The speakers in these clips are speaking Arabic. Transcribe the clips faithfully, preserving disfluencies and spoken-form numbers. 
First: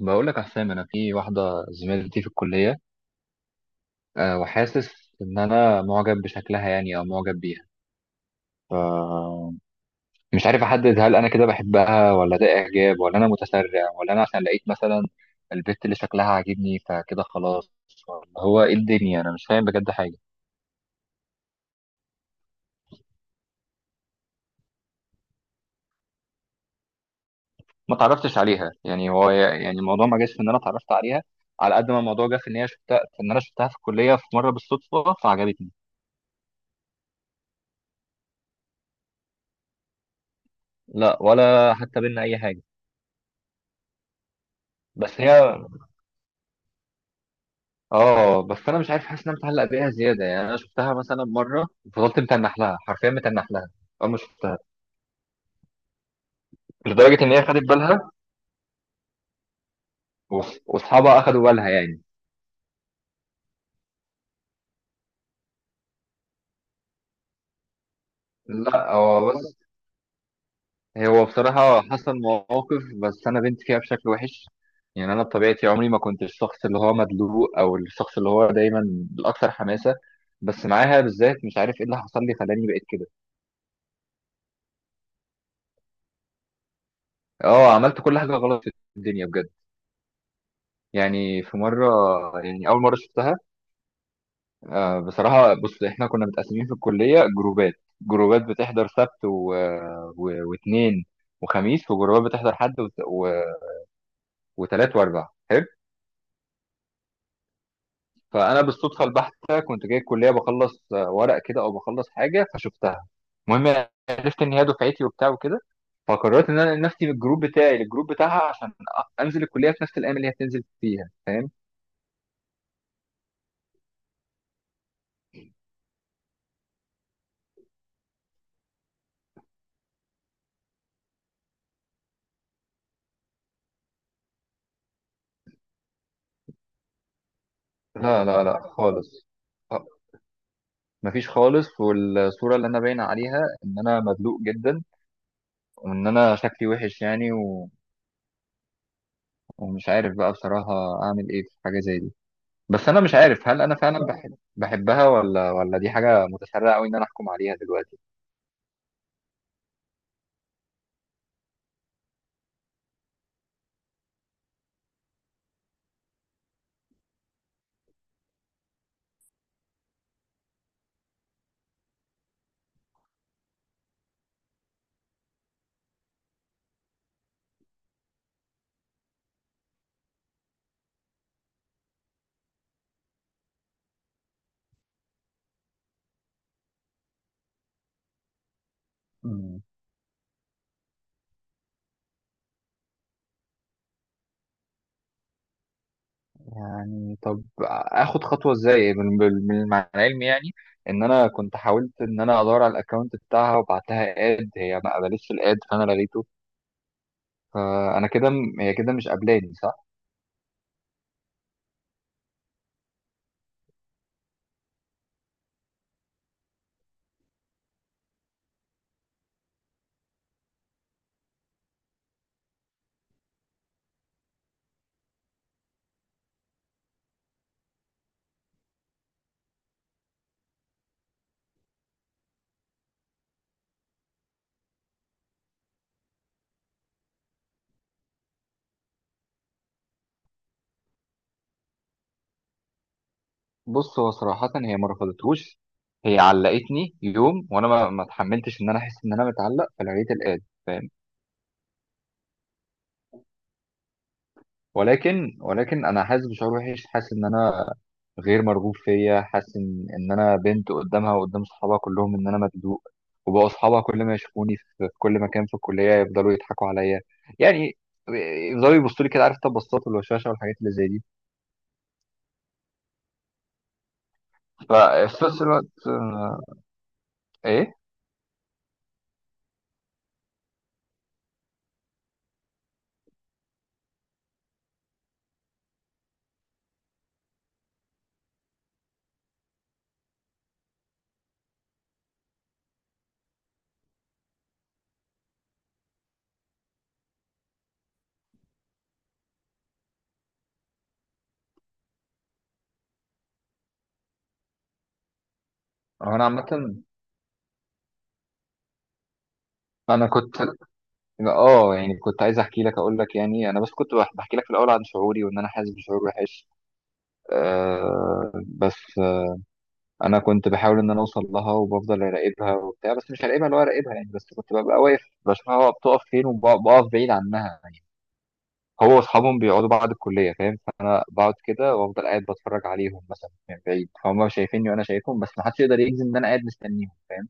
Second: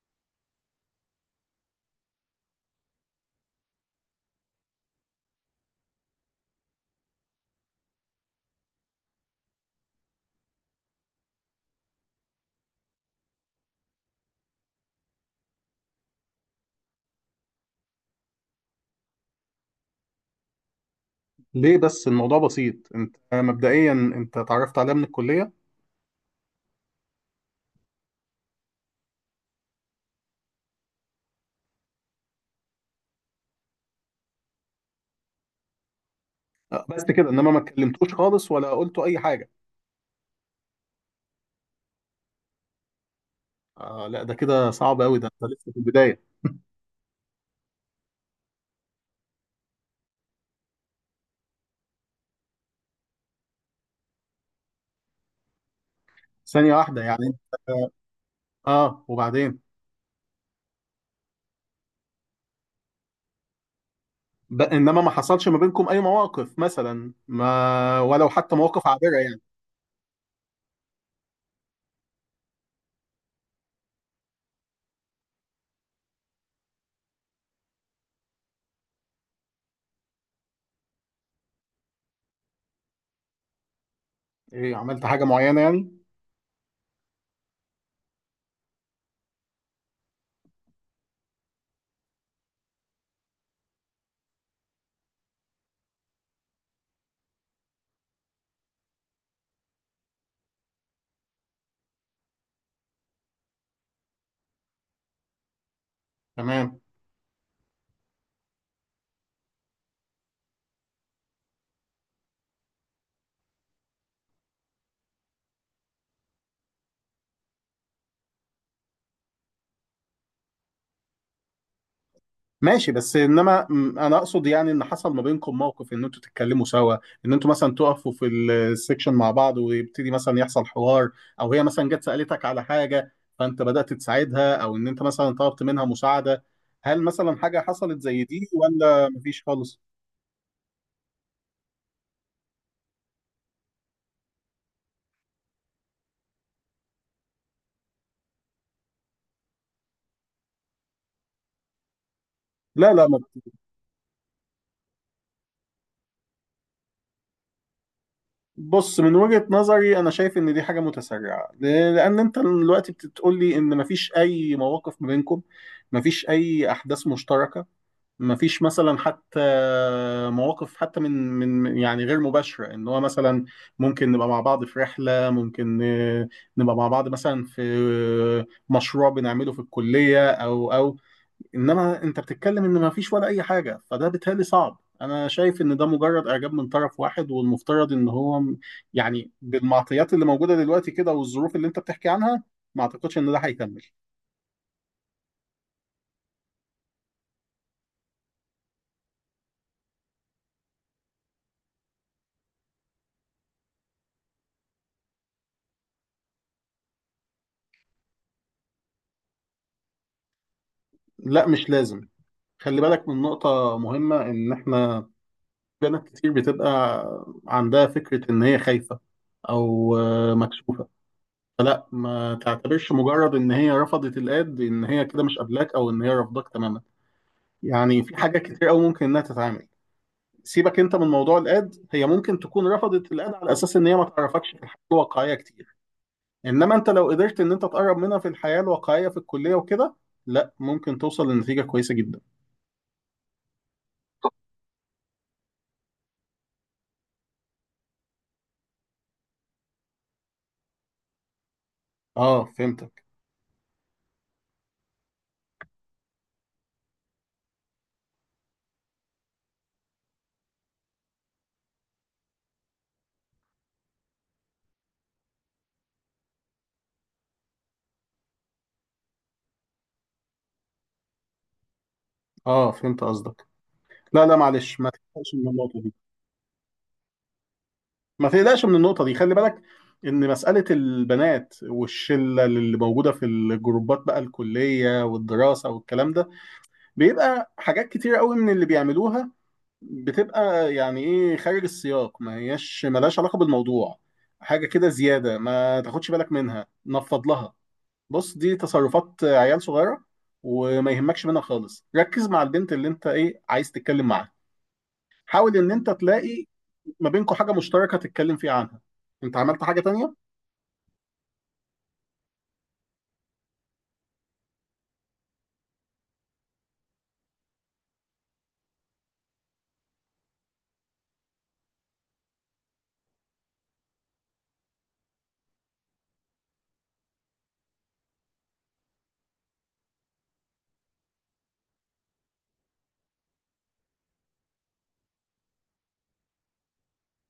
بقول لك يا حسام، انا في واحده زميلتي في الكليه. أه وحاسس ان انا معجب بشكلها، يعني او معجب بيها. ف مش عارف احدد، هل انا كده بحبها ولا ده اعجاب ولا انا متسرع، ولا انا عشان لقيت مثلا البت اللي شكلها عاجبني فكده خلاص، ولا هو ايه الدنيا، انا مش فاهم بجد حاجه. ليه بس؟ الموضوع بسيط. انت مبدئيا انت اتعرفت عليها من الكليه. ما اتعرفتش عليها، يعني هو يعني الموضوع ما جاش في ان انا اتعرفت عليها، على قد ما الموضوع جه في ان هي شفتها، في ان انا شفتها في الكليه في مره بالصدفه فعجبتني. آه، بس كده، انما ما اتكلمتوش خالص ولا قلتوا اي حاجه. لا، ولا حتى بينا اي حاجه. آه لا، ده كده صعب قوي. بس ده انت هي، لسه في البدايه. اه بس انا مش عارف، حاسس ان انا متعلق بيها زياده، يعني انا شفتها مثلا مره فضلت متنح لها، حرفيا متنح لها اول ما شفتها، ثانيه واحده، لدرجه يعني ان هي انت خدت بالها. اه وبعدين وص- واصحابها اخدوا بالها يعني. ب... انما ما حصلش ما بينكم اي مواقف، مثلا ما، ولو حتى مواقف لا عابره هو يعني. بس، هو بصراحه حصل مواقف، بس انا بنت فيها بشكل وحش. يعني انا بطبيعتي عمري ما كنت الشخص اللي هو مدلوق، او الشخص اللي هو دايما الاكثر حماسه، بس معاها بالذات مش عارف ايه اللي حصل لي خلاني بقيت كده. ايه؟ عملت حاجه معينه يعني؟ اه، عملت كل حاجه غلط في الدنيا بجد. يعني في مره، يعني اول مره شفتها، آه، بصراحة بص، احنا كنا متقسمين في الكلية جروبات. جروبات بتحضر سبت و... و... واثنين وخميس، وجروبات بتحضر حد وت... و... وتلات واربع حلو. تمام. فأنا بالصدفة البحتة كنت جاي الكلية بخلص آه، ورق كده، أو بخلص حاجة فشفتها. المهم أنا عرفت إن هي دفعتي وبتاع وكده، فقررت إن أنا أنقل نفسي من الجروب بتاعي للجروب بتاعها، عشان أ- أنزل الكلية في نفس الأيام اللي هي بتنزل فيها. فاهم؟ ماشي، بس انما م- انا اقصد يعني ان حصل ما بينكم موقف، ان انتوا تتكلموا سوا، ان انتوا مثلا تقفوا في السكشن مع بعض ويبتدي مثلا يحصل حوار، او هي مثلا جت سألتك على حاجة فانت بدأت تساعدها، او ان انت مثلا طلبت منها مساعدة. هل مثلا حاجة حصلت زي لا لا دي لا ولا خالص. مفيش خالص؟ آه، مفيش خالص، والصورة اللي أنا باين عليها إن أنا مدلوق جدا، وان انا شكلي وحش يعني، و... ومش عارف بقى بصراحة اعمل ايه في حاجة زي دي. بس لا انا لا مش ما. عارف هل انا فعلا بحب بحبها ولا ولا دي حاجة متسرعة قوي ان انا احكم عليها دلوقتي. بص، من وجهة نظري انا شايف ان دي حاجة متسرعة، ل- لان انت دلوقتي بتقول لي ان مفيش اي مواقف ما بينكم، مفيش اي احداث مشتركة، ما فيش مثلا حتى مواقف، حتى من من يعني غير مباشرة، ان هو مثلا ممكن نبقى مع بعض في رحلة، ممكن آه، نبقى مع بعض مثلا في آه، مشروع بنعمله في الكلية او او. انما انت بتتكلم ان ما فيش ولا اي حاجة، فده بالتالي صعب. انا شايف ان ده مجرد اعجاب من طرف واحد، والمفترض ان هو م- يعني مم. بالمعطيات اللي موجودة دلوقتي كده والظروف اللي انت بتحكي عنها، ما اعتقدش ان ده هيكمل. يعني طب اخد خطوة ازاي، من من من- مع العلم يعني ان انا كنت حاولت ان انا ادور على الاكونت بتاعها، وبعت لها اد، هي ما قبلتش الاد فانا لغيته. فانا كده م- هي كده مش قابلاني، صح؟ لا، مش لازم. خلي بالك من نقطة مهمة، ان احنا بنات كتير بتبقى عندها فكرة إن هي خايفة أو آه، مكسوفة. فلا، ما تعتبرش مجرد إن هي رفضت الاد إن هي كده مش قابلاك أو إن هي رافضاك تماما. يعني في حاجات كتير أوي ممكن إنها تتعامل. سيبك أنت من موضوع الاد، هي ممكن تكون رفضت الاد على أساس إن هي ما تعرفكش في الحياة الواقعية كتير. إنما أنت لو قدرت إن أنت تقرب منها في الحياة الواقعية في الكلية وكده، لا ممكن توصل لنتيجة كويسة جدا. بص، هو صراحة هي ما رفضتهوش، هي علقتني يوم وانا ما ما اتحملتش ان انا احس ان انا متعلق فلقيت الآد. فاهم؟ اه فهمتك. ولكن ولكن انا حاسس بشعور وحش، حاسس ان انا غير مرغوب فيا، حاسس ان ان انا بنت قدامها وقدام صحابها كلهم ان انا مبدوق. وبقوا اصحابها كل ما يشوفوني في في كل مكان في الكلية يفضلوا يضحكوا عليا، يعني يفضلوا يبصوا لي كده، عارف؟ تبصات والوشاشة والحاجات اللي زي دي. اه فهمت قصدك. لا لا، معلش ما ففي تقلقش نفس من النقطة الوقت دي. آه، ايه. ما تقلقش من النقطة دي، خلي بالك إن مسألة البنات والشلة اللي موجودة في الجروبات بقى الكلية والدراسة والكلام ده، بيبقى حاجات كتير قوي من اللي بيعملوها بتبقى يعني إيه خارج السياق، ما هياش ملهاش علاقة بالموضوع. حاجة كده زيادة، ما تاخدش بالك منها، نفض لها. بص دي تصرفات عيال صغيرة، وما يهمكش منها خالص. ركز مع البنت اللي أنت إيه عايز تتكلم معاها. حاول إن أنت هو انا تلاقي عامة، ما بينكم حاجة مشتركة تتكلم فيها عنها. أنت عملت حاجة انا تانية؟ كنت، اه يعني كنت عايز احكي لك، اقول لك يعني انا بس كنت بح- بحكي لك في الاول عن شعوري، وان انا حاسس بشعور وحش. آه بس انا كنت بحاول ان انا اوصل لها، وبفضل اراقبها وبتاع، بس مش هراقبها اللي هو اراقبها يعني، بس كنت ببقى واقف بشوفها هو بتقف فين وبقف بعيد عنها يعني. هو واصحابهم بيقعدوا بعد الكليه، فاهم؟ فانا بقعد كده وافضل قاعد بتفرج عليهم مثلا من بعيد، فهم شايفيني وانا شايفهم، بس محدش يقدر يجزم ان انا قاعد مستنيهم. فاهم؟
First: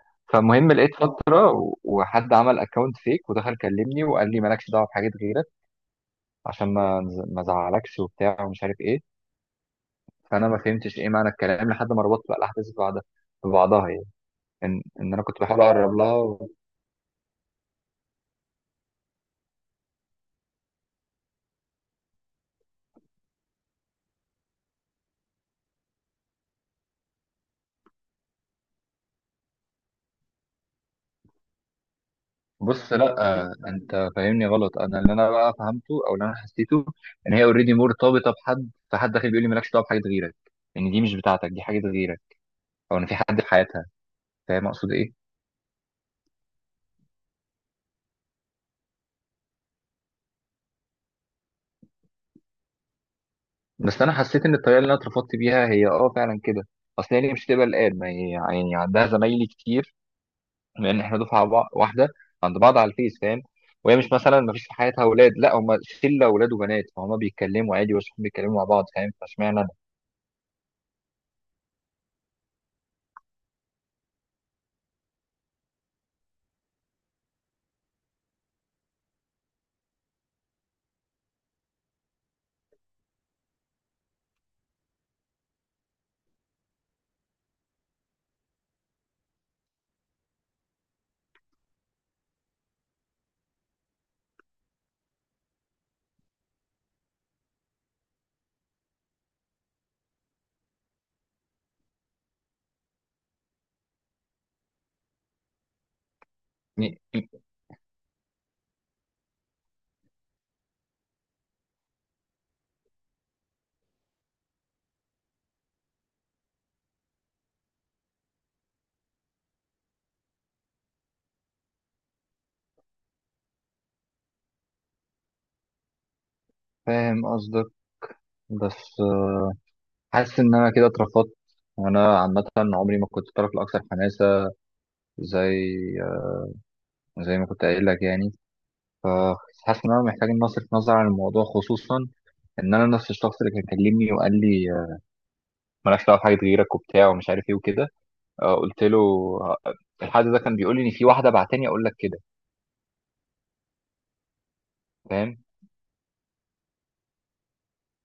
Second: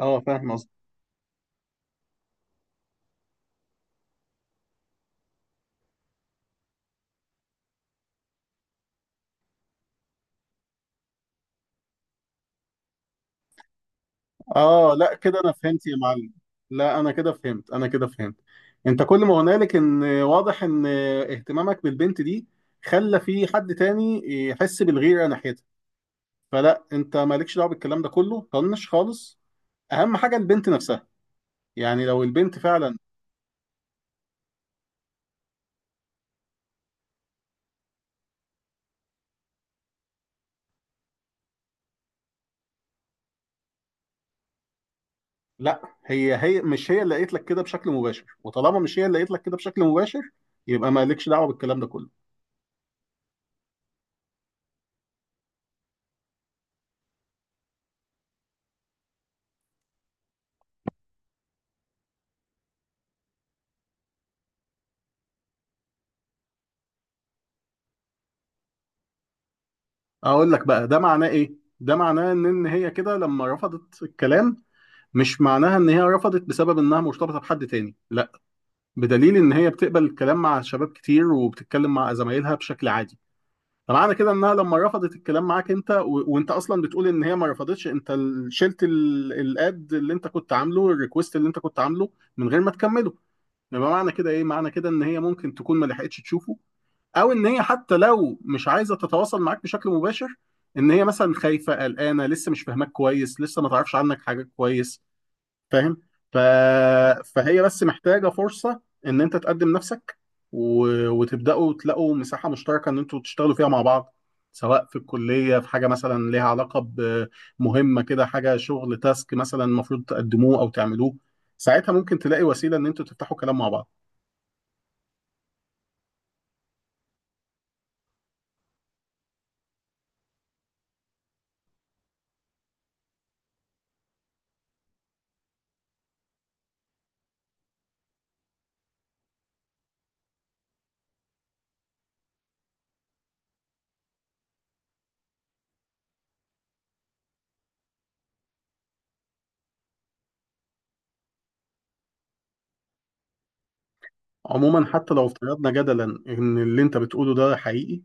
اه فاهم قصدي. فالمهم لقيت فتره، و- وحد عمل اكونت فيك ودخل كلمني وقال لي مالكش دعوه بحاجات غيرك، عشان ما نز- ما ازعلكش وبتاع ومش عارف ايه. فانا ما فهمتش ايه معنى الكلام لحد ما ربطت بقى الاحداث ببعضها ببعضها يعني. ان اه ان لا، انا كنت كده انا بحاول فهمت يا اقرب لها معلم. و- لا انا كده فهمت، انا كده فهمت. انت كل ما هنالك ان واضح ان اهتمامك بالبنت دي خلى في حد تاني يحس بالغيرة ناحيتها. فلا، انت مالكش دعوه بالكلام ده كله، طنش خالص. اهم حاجه البنت نفسها. يعني لو البنت بص فعلا، لا. آه، انت فاهمني غلط. انا اللي انا بقى فهمته او اللي انا حسيته ان هي اوريدي مرتبطه بحد، فحد داخل بيقول لي مالكش دعوه بحاجه غيرك، ان دي مش بتاعتك، دي حاجه غيرك، او ان في حد في حياتها. فاهم اقصد ايه؟ لا هي هي مش هي اللي قالت لك كده بشكل مباشر، وطالما مش هي اللي قالت لك كده بشكل مباشر، يبقى مالكش دعوه بالكلام ده كله. بس انا حسيت ان الطريقه اللي انا اترفضت بيها هي اه فعلا كده، اصل هي ليه مش تبقى الآن، ما هي يعني عندها زمايلي كتير، لان احنا دفعه بع- واحده، عند بعض على الفيس، فاهم؟ وهي مش مثلا ما فيش في حياتها اولاد، لا هم شله اولاد وبنات، فهم بيتكلموا عادي واصحاب بيتكلموا مع بعض، فاهم؟ فاشمعنى انا؟ اقول لك بقى ده معناه ايه. ده معناه ان إن هي كده لما رفضت الكلام، مش معناها ان هي رفضت بسبب انها مرتبطه بحد تاني، لا. بدليل ان هي بتقبل الكلام مع شباب كتير وبتتكلم مع زمايلها بشكل عادي. فمعنى كده انها لما رفضت الكلام معاك انت و... وانت اصلا بتقول ان هي ما رفضتش، انت ال- شلت ال... الاد اللي انت كنت عامله، الريكوست اللي انت كنت عامله من غير ما تكمله، يبقى معنى كده ايه؟ معنى كده ان هي ممكن تكون ما لحقتش تشوفه، او ان هي حتى لو مش عايزه تتواصل معاك بشكل مباشر، ان هي مثلا خايفه قلقانه لسه مش فاهماك كويس لسه ما تعرفش عنك حاجه كويس. فاهم؟ ف... يعني، فهي بس محتاجة فرصة ان انت تقدم نفسك، و... وتبدأوا تلاقوا مساحة مشتركة ان انتوا تشتغلوا فيها مع بعض، سواء في الكلية في حاجة مثلا ليها علاقة بمهمة كده، حاجة شغل، تاسك مثلا المفروض تقدموه او تعملوه، ساعتها ممكن تلاقي وسيلة ان انتوا تفتحوا كلام مع بعض. فاهم قصدك. بس آه، حاسس ان انا كده اترفضت. وانا عامه عمري ما كنت الطرف الاكثر حماسه، زي زي ما كنت قايل لك يعني. فحاسس ان انا محتاج ان اصرف نظر عن الموضوع، خصوصا ان انا نفس الشخص اللي كان كلمني وقال لي آه، مالكش دعوه بحاجه غيرك وبتاع ومش عارف ايه وكده. آه، قلت له آه، الحد ده كان بيقول لي ان في واحده بعتني اقول لك كده. عموما، حتى لو فاهم؟ افترضنا جدلا ان اللي انت بتقوله ده حقيقي،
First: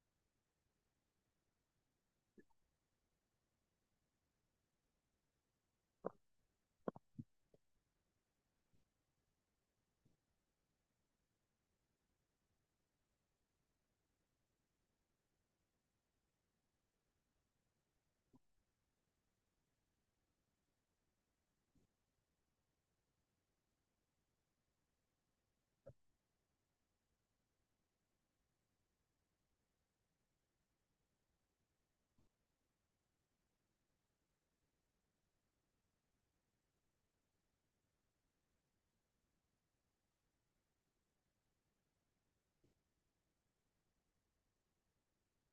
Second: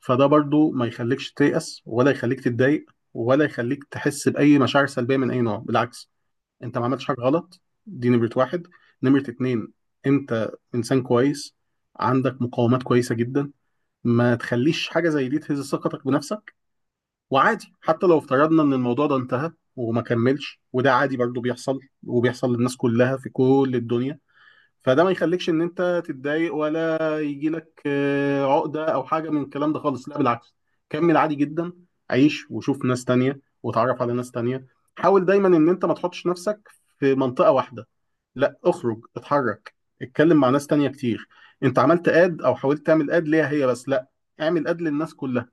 فده برضو ما يخليكش تيأس، ولا يخليك تتضايق، ولا يخليك تحس بأي مشاعر سلبية من أي نوع. بالعكس، انت ما عملتش حاجه غلط، دي نمره واحد. نمره اتنين، انت انسان كويس، عندك مقاومات كويسه جدا. ما تخليش حاجه زي دي تهز ثقتك بنفسك. وعادي حتى لو افترضنا ان الموضوع ده انتهى وما كملش، وده عادي برضه بيحصل وبيحصل للناس كلها في كل الدنيا. فده ما يخليكش ان انت تتضايق، ولا يجي لك آه، عقدة او حاجة من الكلام ده خالص. لا بالعكس، كمل عادي جدا. عيش وشوف ناس تانية وتعرف على ناس تانية. حاول دايما ان انت ما تحطش نفسك في منطقة واحدة. لا اخرج، اتحرك، اتكلم مع ناس تانية كتير. انت عملت اد او حاولت تعمل اد ليها هي بس، لا اعمل اد للناس كلها.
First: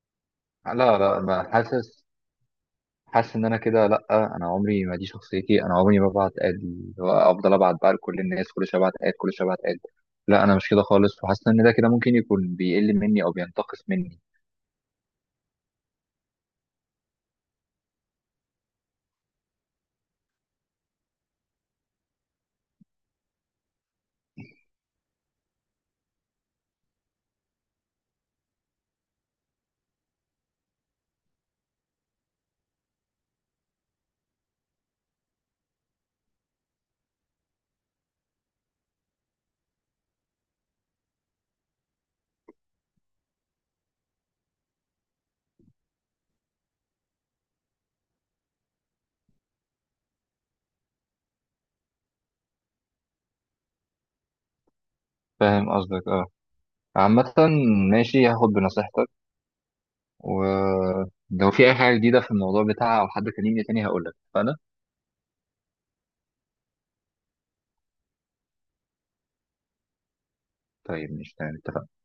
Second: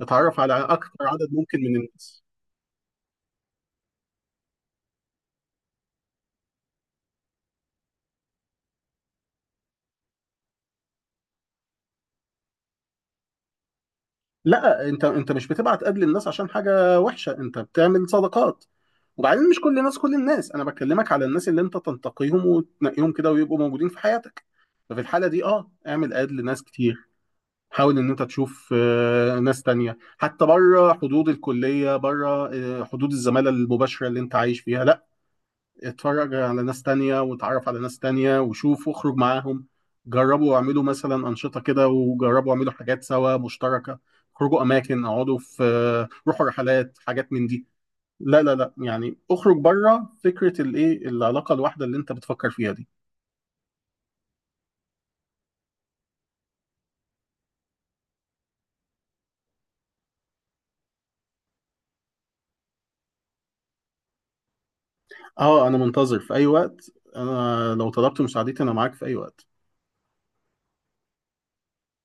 اتعرف على اكتر لا لا، عدد ما ممكن من حاسس، الناس. حاسس ان انا كده لا. انا عمري ما دي شخصيتي، انا عمري ما ببعت اد، اللي هو افضل ابعت بقى لكل الناس كل شويه ابعت اد كل شويه ابعت اد، لا انا مش كده خالص، وحاسس ان ده كده ممكن يكون بيقل مني او بينتقص مني. لا، انت انت مش بتبعت اد للناس عشان حاجة وحشة، انت بتعمل صداقات. وبعدين مش كل الناس، كل الناس انا بكلمك على الناس اللي انت تنتقيهم وتنقيهم كده ويبقوا موجودين في حياتك. ففي الحاله دي اه اعمل اد لناس كتير. حاول ان انت تشوف آه، ناس تانية حتى بره حدود الكليه، بره آه، حدود الزماله المباشره اللي انت عايش فيها. لا، اتفرج على ناس تانية وتعرف على ناس تانية وشوف واخرج معاهم. جربوا اعملوا مثلا انشطه كده، وجربوا اعملوا حاجات سوا مشتركه. اخرجوا اماكن، اقعدوا في آه، روحوا رحلات، حاجات من دي. لا لا لا، يعني اخرج بره فكره الايه، العلاقه الواحده اللي انت بتفكر فيها دي. فاهم قصدك، اه. عامة ماشي، هاخد بنصيحتك، ولو في اي حاجة جديدة في الموضوع بتاعها او حد كلمني تاني هقولك، فانا، اه انا منتظر في اي وقت، انا لو طلبت مساعدتي انا معاك في اي وقت. طيب مش تمام، اتفقنا؟